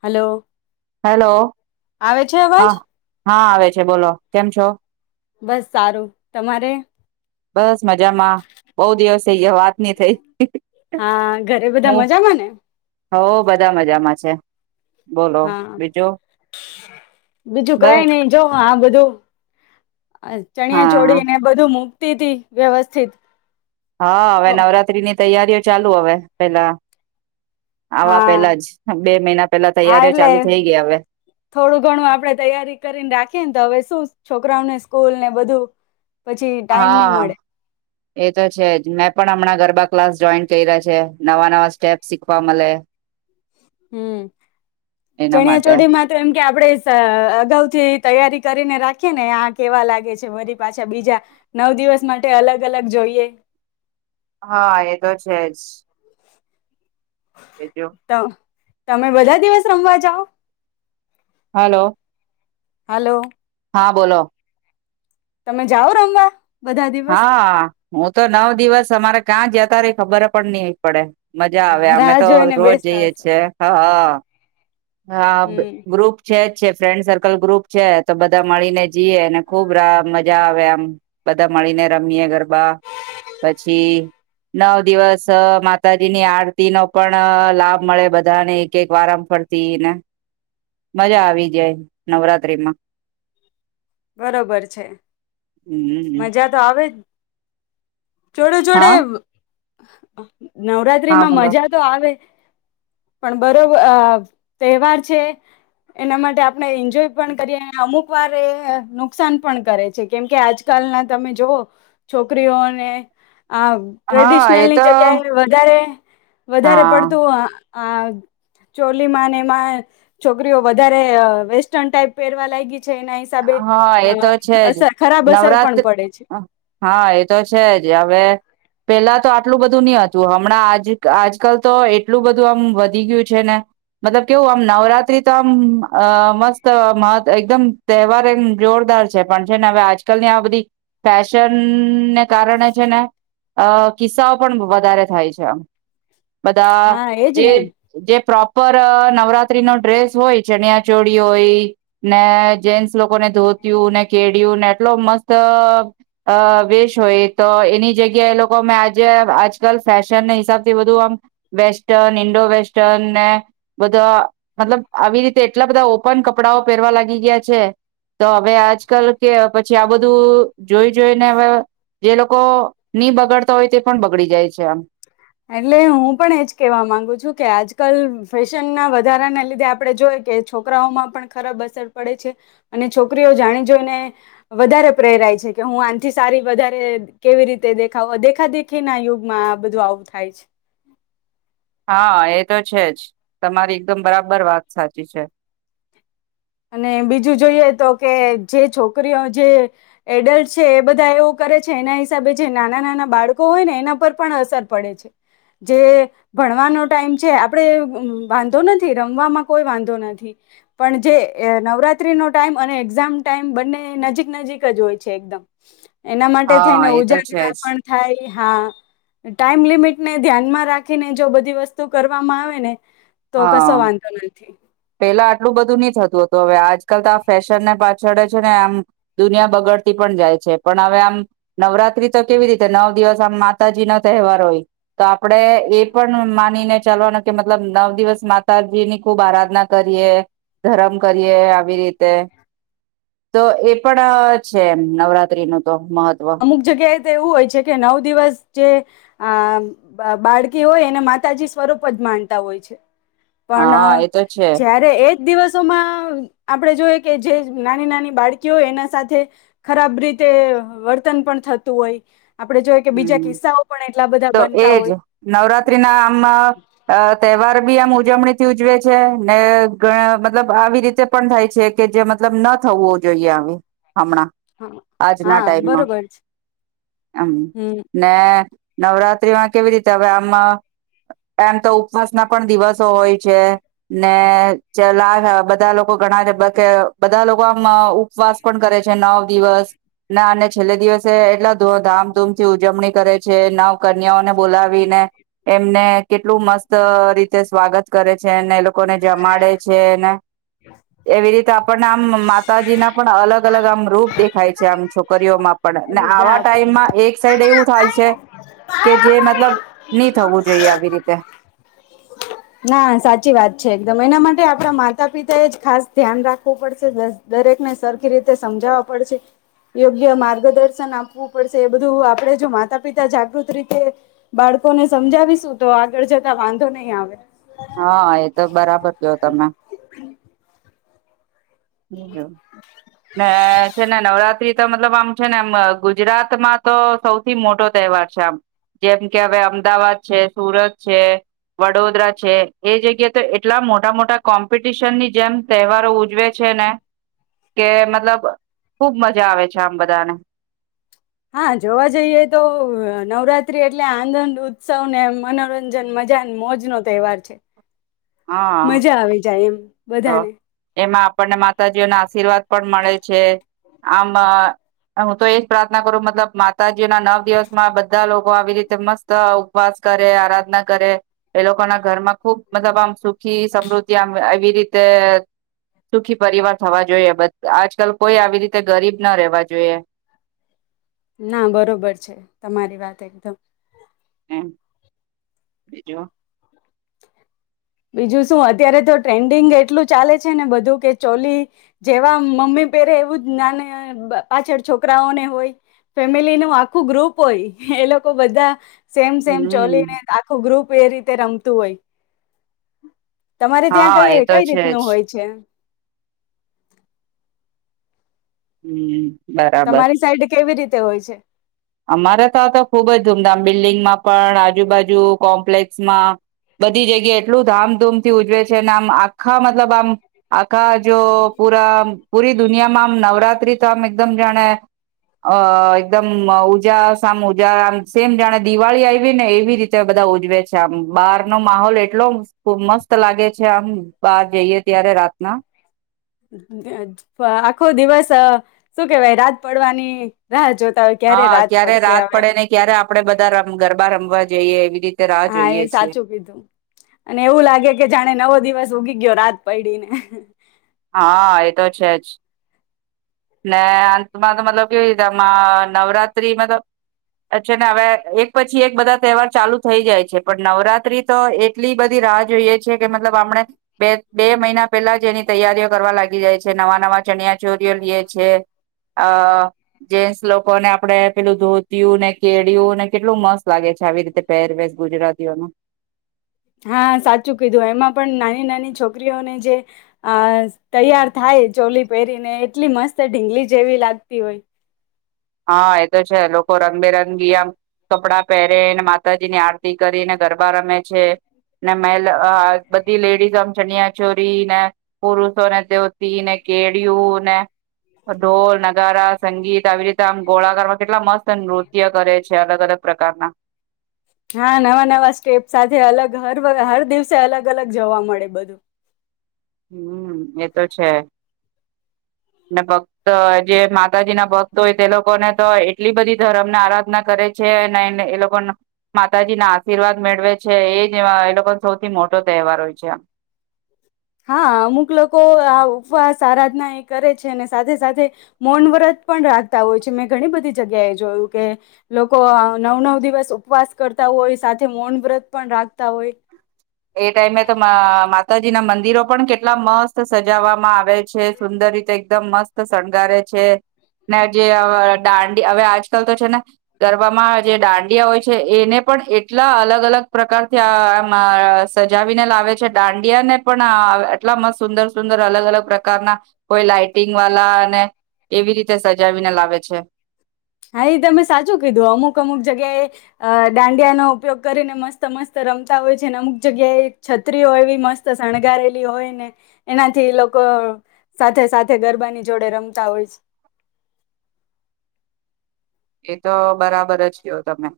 Hello hello આવે છે હા અવાજ હા આવે છે બોલો કેમ છો બસ સારું તમારે બસ મજામાં બહ દિવસ થઈયા વાત નની થઈ હા ઘરે બધા હ મજામાં ને હો બધા મજામાં છે બોલો હા બીજું બીજું બસ કઈ નહ જો હા બધું ચણિયા હા ચોડી ને બધું મ સ્થિ વ્યવસ્થિત હા હવે તો નવરાત્રી ની તૈયારીઓ ચાલુ હવે પેલા આવા હા પેલા જ બે મહિના પેલા હા તૈયારીઓ એટલે ચાલુ થઈ ગઈ હવે થોડું ઘણું આપડે તૈયારી કરીને રાખીએ ને તો હવે શું છોકરાઓને સ્કૂલ ને બધું પછી ટાઈમ નહી હા મળે એ તો છે જ મેં પણ હમણાં ગરબા ક્લાસ જોઈન કર્યા છે નવા નવા સ્ટેપ શીખવા મળે હમ એના ચણિયા માટે ચોઢી માત્ર એમ કે આપડે અગાઉ થી તૈયારી કરીને રાખીએ ને આ કેવા લાગે છે વરી પાછા બીજા નવ દિવસ માટે અલગ અલગ જોઈએ હા એ તો છે જ કેજો તો તમે બધા દિવસ રમવા જાાવ હાલો હલો હા બોલો તમે જાઓ રમવા બધા દિવસ હા હું તો નવ દિવસ અમારે ક્યાં જતા ર ખબર પણ નહ પડે મજા આવે અમે રાહ તો જોઈને રોજ બેસતા જઈએ હશે છીએ હા હા હા હમ ગ્રુપ છે ફ્રેન્ડ સર્કલ ગ્રુપ છે તો બધા મળીને જીએ અનેને ખુબ રા મજા આવે આમ બધા મળીને રમીયે ગરબા પછી નવ દિવસ માતાજીની આરતી નો પણ લાભ મળે બધાને એક એક વારં ફરતી ને મજા આવી જાય નવરાત્રીમાં બરોબર છે હમ હમ હ દવેે જોડે જોડે હા અ નવરાત્રી હા માં બોલો મજા તો આવે પણ બરોબર તહેવાર છે એના માટે આપણે એન્જોય પણ કરીએ અને અમુક વાર એ નુકસાન પણ કરે છે કેમ કે આજ લ ના તમે જવઓ છોકરીઓને હ હા ટ્રેડિશનલ એ ની તો જગ્યાએ વધારે વધારે હા પડતું આ ચોલીમાં ને એમાં છોકરીઓ વધારે વેસ્ટર્ન ટાઈપ પહેરવા લાગી એના હિસાબે હા એ તો છે જ અ ખરાબ અસર પણ નવરાત્ર પડે છે હા એ તો છે જ હવે પેલા તો આટલું બધું નહ હતું હમણાં આ આજકાલ તો એટલું બધું આમ વધી ગયું છે ને મતલબ કેવું આમ નવરાત્રી તો આમ મસ્ત મહ એકદમ તહેવાર એ જોરદાર છે પણ છે ને હવે આજકાલની આ બધી ફેશનને કારણે છે ને અ કિસ્સાઓ પણ વધારે થાય છે આમ બધા હા એજ ને જે પ્રોપ ઉપર નવરાત્રી નો ડ્રેસ હોય ચણિયા ચોળી હોય ને જેેન્સ લોકો ને ધોતું ને કે ્યું ને એટલો મસ્ત વેશ હોય તો એની જગ્યા એ લોકો અમે આજે આજકાલ ફેશન ના હિસાબ થી બધું આમ વેસ્ટર્ન ઈન્ડો વેસ્ટર્ન ને બધા મતલબ આવી રીતે એટલા બધા ઓપન કપડાઓ પહેરવા લાગી ગયા છે તો હવે આજકાલ કે પછી આ બધું તો જોઈ જોઈને હવે જે લોકો નહી બગાડતા હોય તે પણ બગડી જાય છે આમ એટલે હું પણ એજ કેવા માંગુ છું કે આજકાલ ફેશન ના વધારાના લીધે આપડણે જોય કે છોકરાઓમાં પણ ખરાબ અસર પડે છે અને છોકરીઓ જાણી જોઈને વધારે પ્રેરાય છે કે હું આથી સારી વધારે કેવી રીતે દેખાવ દેખાદેખી ના યુગમાં આ બધું આવુંતું ખાય છે. હા એ તો છે જ, તમારી એકદમ બરાબર વાત સાચી છે. અને બીજું જોઈએ તો કે જે છોકરીઓ જે, એડલ્ટ છે એ બધા એવું કરે છે એના હિસાબે જે નાના નાના બાળકો હોય ને એના પર પણ અસર પડે છે, જે ભણવાનો ટાઈમ છે આપણે વાંધો નથી રમવામાં કોઈ વાંધો નથી, પણ જે નવરાત્રી નો ટાઈમ અને એક્ઝામ ટાઈમ બંને નજીક નજીક જ હોય છે એકદમ. એના માટે થઈને હા એ તો છે ઉજાગ્ર જ પણ થાય હા, ટાઈમ લિમિટ ને ધ્યાનમાં રાખીને જો બધી વસ્તુ કરવામાં આવે ને. તો કશો હા વાંધો નથી. પેલા આટલું બધું નહ થતું હતું. હવે આજકાલ તો આ ફેશનને પાછળે છે ને આમ દુનિયા બગડતી પણ જાય છે પણ હવે આમ નવરાત્ર તો કેવી રીતે નવ દિવસ માતાજી નો તહેવાર હોય, તો આપડે એ પણ માનીને ચાલવાનો કે મતલબ નવ દિવસ માતાજી ની ખુબ આરાધના કરીએ, ધરમ કરીએ આવી રીતે તો એ પણ છે એમ નવરાત્રી ન અમુક જગ્યાએ તો એવું હોય છે કે નવ દિવસ જે આ બાળકી હોય એને માતાજી સ્વરૂપ જ માણતા હોય છે. પણ હા એ તો છે જયારે એજ એક દિવસોમાં આપણેે જોઈ કે જે નાની નાની બાળકીઓ એના સાથે, ખરાબ રીતે વર્ત ત પણ થતું હોય. આપણે જોઈએ કે બીજા હમ, કિસ્સાઓ પણ એટલા બધા તો બનતા એજ હોય નવરાત્રી ના આમ તહેવાર બી આમ ઉજવણી થી ઉજવે છે ને ઘ મતલબ આવી રીતે પણ થાય છે કે જે મતલબ ના થવો જોઈએ આવે. હમણાં, હા આજના હા ટાઈમમાં, બરોબર છે હમ. ને નવરાત્રી માં કેવી રીતે હવે એમ તો ઉપવાસ ના પણ દિવસો હોય છે, ને ચલા બધા લોકો ઘણા કે બધા લોકો આમ ઉપવાસ પણ કરે છે નવ દિવસ, ના અને છેલ્લે દિવસે એટલા ધધામ મ થી ઉજવણી કરે છે નવ કન્યાને બોલાવીને, એમને કેટલું મસ્ત રીતે સ્વાગત કરે છે ને એ લોકો લોકોને જમાડે છે ને, એવી રીતે પણ આમ માતાજી ના પણ અલગ અ અલગ આમ રૂપ દેખાય છે આમ છોકરીઓમાં એ પડેને બીજા આવા આપો ટાઈમમાં એક સાઈડ એવું થાય છે, કે જે મતલબ નહી થવું જોઈએ આવી રીતે. ના સાચી વાત છે એકદમ એના માટે આપણા માતા પિતા એ જ ખાસ ધ્યાન રાખવું પડશે દરેકને સરખી રીતે સમજાવવા પડશે, યોગ્ય માર્ગદર્શન આપવું પડશે એ બધું આપડે જો માતા પિતા જાગૃત રીતે, બાળકોને સમજાવીશું તો આગળ જતા વાંધો નહી આવે. હા એ તો બરાબર જો તમે ને છે ને નવરાત્ર રી મતલબ આમ છે નેમ ગુજરાતમાં તો સૌથી મોટો તહેવાર છે આમ જેમ કે હવે અમદાવાદ છે સુરત છે વડોદરા છે એ જગ્યાએ તો એટલા મોટા મોટા કોમ્પિટિશનની જેમ તહેવારો ઉજવે ને કે મતલબ ખુબ મજા આવે છે આમ બધાને હા જોવા જઈએ તો નવરાત્રી એટલે આનંદ ઉત્સવ ને મનોરંજન મજા મોજ નો તહેવાર છે હા મજા આવે જાય એમ તો બધાને એમાં આપણને માતાજીઓ ના આશીર્વાદ પણ મળે છે આમ હું તો એજ પ્રાર્થના કરું મતલબ જે ના નવ દિવસમાં બધા લોકો આવી રીતે મસ્ત ઉપવાસ કરે આરાધના કરે એ લોકો ના ઘરમાં ખુબ મતલબ આમ સુખી સમૃદ્ધિ આમ આવી રીતે સુખી પરિવાર થવા જોઈએ આજકાલ કોઈ આવી રીતે ગરીબ ના રહેવા જોઈએ ના બરોબર છે તમારી વાત એકદમ બીજો બીજું શું અત્યારે તો ટ્રેન્ડિંગ એટલું ચાલે છે ને બધું કે ચોલી જેવા મમ્મી પેરે એવું જ ના પાછળ છોકરાઓને હોય ફેમિલી નું આખું ગ્રુપ હોય એ લોકો બધા સેમ સેમ ચલી હમ ને આખું ગ્રુપ એ રીતે રંગ તઈ તમારે ત્યાં હા એ કઈ તો કઈ છે જ રીતનું હોય છે? હમ બરાબર તમારી સાઈડ કેવી રીતે તે હોય છે? અમારે તો તો ખુબ જ ધૂમધામ બી બિલ્ડીિંગમાં પણ આજુબાજુ કોમ્પ્લેક્સમાં બધી જગ્યાએ એટલું ધામધૂમ થી ઉજવે છે ને આમ આપ આખા મતલબ આમ આખા જો પૂરા પુરી દુનિયામાં આમ નવરાત્રી તો આમ એકદમ જાણે અ એકદમ આમ ઉજાસ આમ ઉજા આમ સેમ જાણે દિવાળી આયવી ને એવી રીતે બધા ઉજવે છે. આમ બાર નો માહોલ એટલો મસ્ત લાગે છે આમ બાર જઈએ ત્યારે રાતના આખો દિવસ શું કેવાય રાત પડવાની રાહ જોત હા ક્યારે રાત પડે ને ક્યારે આપણે બધા રમ ગરબા રમવા જઈએ એવી રીતે રાહ હા એ જોઈએ છીએ સાચું કીધું અને એવું લાગે કે જાણે નવો દિવસ ઉગી ગયો રાત પયડીને હા એ તો છે જ ને અંતમાં તો મતલબ કેવી રીતે આમ નવરાત્રી મતલબ છે ને હવે એક પછી એક બધા તહેવાર ચાલુ થઈ જાય છે પણ નવરાત્રી તો એક એટલી બધી રાહ જોઈએ છીએ કે મતલબ હમણાં બે બે મહિના પેલા જ એની તૈયારીઓ કરવા લાગી જાય છે. નવા નવા ચણિયા ચોરીઓ લીએ છે. અ જેન્સ લોકોને આપણે પેલું ધોતિયું ને કેડિયું ને કેટલું મસ્ત લાગે છે આવી રીતે પહેરવેશ ગુજરાતીઓનું હા, સાચું કીધું એમાં પણ ના નાની છોકરીઓને જે અ તૈયાર થાય ચોલી પહેરીને એટલી મસ્ત ઢીંગલી જેવી લાગતી હોય. હહ એ તો છે લોકો રંગબેરંગી આમ કપડાં પહેરેને, માતાજીની આરતી કરીને ગરબા રમે છે, ને મેં બધી લેડીઝ આમ ચનિયા ચોરી ને પુરુષોને ધોતી ને કેળિયું ને ઢોલ, નગારા, સંગીત આવી રીતે તે આમ ગોળાકારમાં કેટલા મસ્ત નૃત્ય કરે છે, અલગ અલગ પ્રકારના હા નવા નવા સ્ટેપ સાથે અલગ હર વ- હર દિવસે અલગ અલગ જોવા મળે બધું હમ એ તો છે, ને ભક્ત જે માતાજીના ભક્ત હોય તે લોકોને તો એટલી બધી ધરમને આરાધના કરે છે, અને એ લોકોનો માતાજીના આશીર્વાદ મેળવે છે એ જ એ લોકોનો સૌથી મોટો તહેવાર હોય છે, આમ હા અમુક લોકો આ ઉપવાસ આરાધના એ કરે છે, ને સાથે સાથે મૌન વ્રત પણ રાખતા હોય છે, મેં ઘણી બધી જગ્યાએ જોયું કે લોકો નવ નવ દિવસ ઉપવાસ કરતા હોય, સાથે મૌન વ્રત પણ રાખતા હોય એ ટાઈમે તો માં માતાજીના મંદિરો પણ કેટલા મસ્ત સજાવામાં આવે છે, સુંદર રીતે એકદમ મસ્ત શણગારે છે ને જે દાંડી હવે આજકાલ તો છે ને ગરબામાં જે દાંડિયા હોય છે, એને પણ એટલા અલગ અલગ પ્રકારથી આમ આ સજાવીને લાવે છે, દાંડિયાને પણ આ એટલા મસ્ત સુંદર સુંદર અલગ અલગ પ્રકારના કોઈ લાઈટિંગ વાલા ને એવી રીતે સજાવીને લાવે છે. હા એ તમે સાચું કીધું અમુક અમુક જગ્યાએ અ દાંડિયાનો ઉપયોગ કરીને મસ્ત મસ્ત રમતા હોય છે, અને અમુક જગ્યાએ છત્રીઓ એવી મસ્ત શણગારેલી હોય ને એનાથી લોકો સાથે સાથે ગરબાની જોડે રમતા હોય છે. એ તો બરાબર જ કયો તમે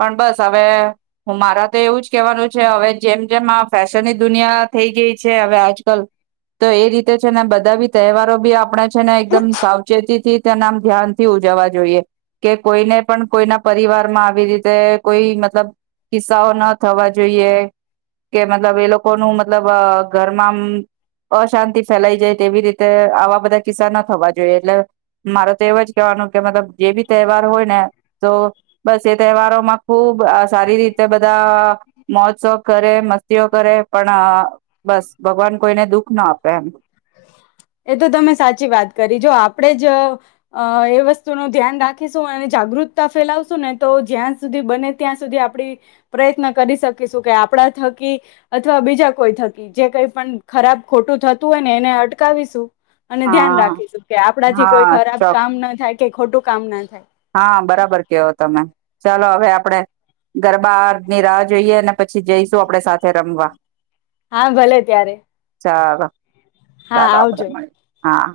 પણ બસ હવે હું મારા તો એવું જ કેવાનું છે, હવે જેમ જેમ આ ફેશનની દુનિયા થઈ ગઈ છે, હવે આજકાલ તો એ રીતે છે ને બધા બી તહેવારો બી આપણે છે, ને એકદમ સાવચેતીથી તેને આમ ધ્યાનથી ઉજાવા જોઈએ કે કોઈને પણ કોઈના પરિવારમાં આવી રીતે કોઈ મતલબ ઉત્સાહો ન થવા જોઈએ, કે મતલબ એ લોકો ન મતલબ ઘ તમા અશાંતિ ફેલાઈ જાય તેવી રીતે આવા બધા કિસ્સા થવા જોઈએ, એટલે મારે તો એવ જ કેવાનું કે મતલબ જે બી હોય ને તો બસ એ તહેવારોમાં ખુબ સારી રીતે બધા મોજ કરે મસ્તીઓ કરે પણ બસ ભગવાન કોઈને દુઃખ ના આપે એમ એ તો તમે સાચી વાત કરી જો આપણેે જ એ વસ્તુ ન ધ્યાન રાખીશું, અને જાગૃતતા ફેલાવશું ને તો જ્યાં સુધી બને ત્યાં સુધી આપડી પ્રયત્ન કરી શકીશું કે આપણા થકી અથવા બીજા કોઈ થકી જે કઈ પણ ખરાબ ખોટું થતું હોય, ને એને અટ ચકાવીશું અને ધ્યાન હા રાખીશું કે આપડાથી કોઈ હા ખરાબ ચોક કામ ના થાય, કઈ ખોટું કામ ના થાય હા બરાબર કેવો તમે ચાલો હવે આપડે ગરબા ની રાહ જોઈએ, ને પછી જઈશું આપડ સાથે રમવા હા ભલે ત્યારે ચાલો હા ચાલો આપડે આવજો મળી હા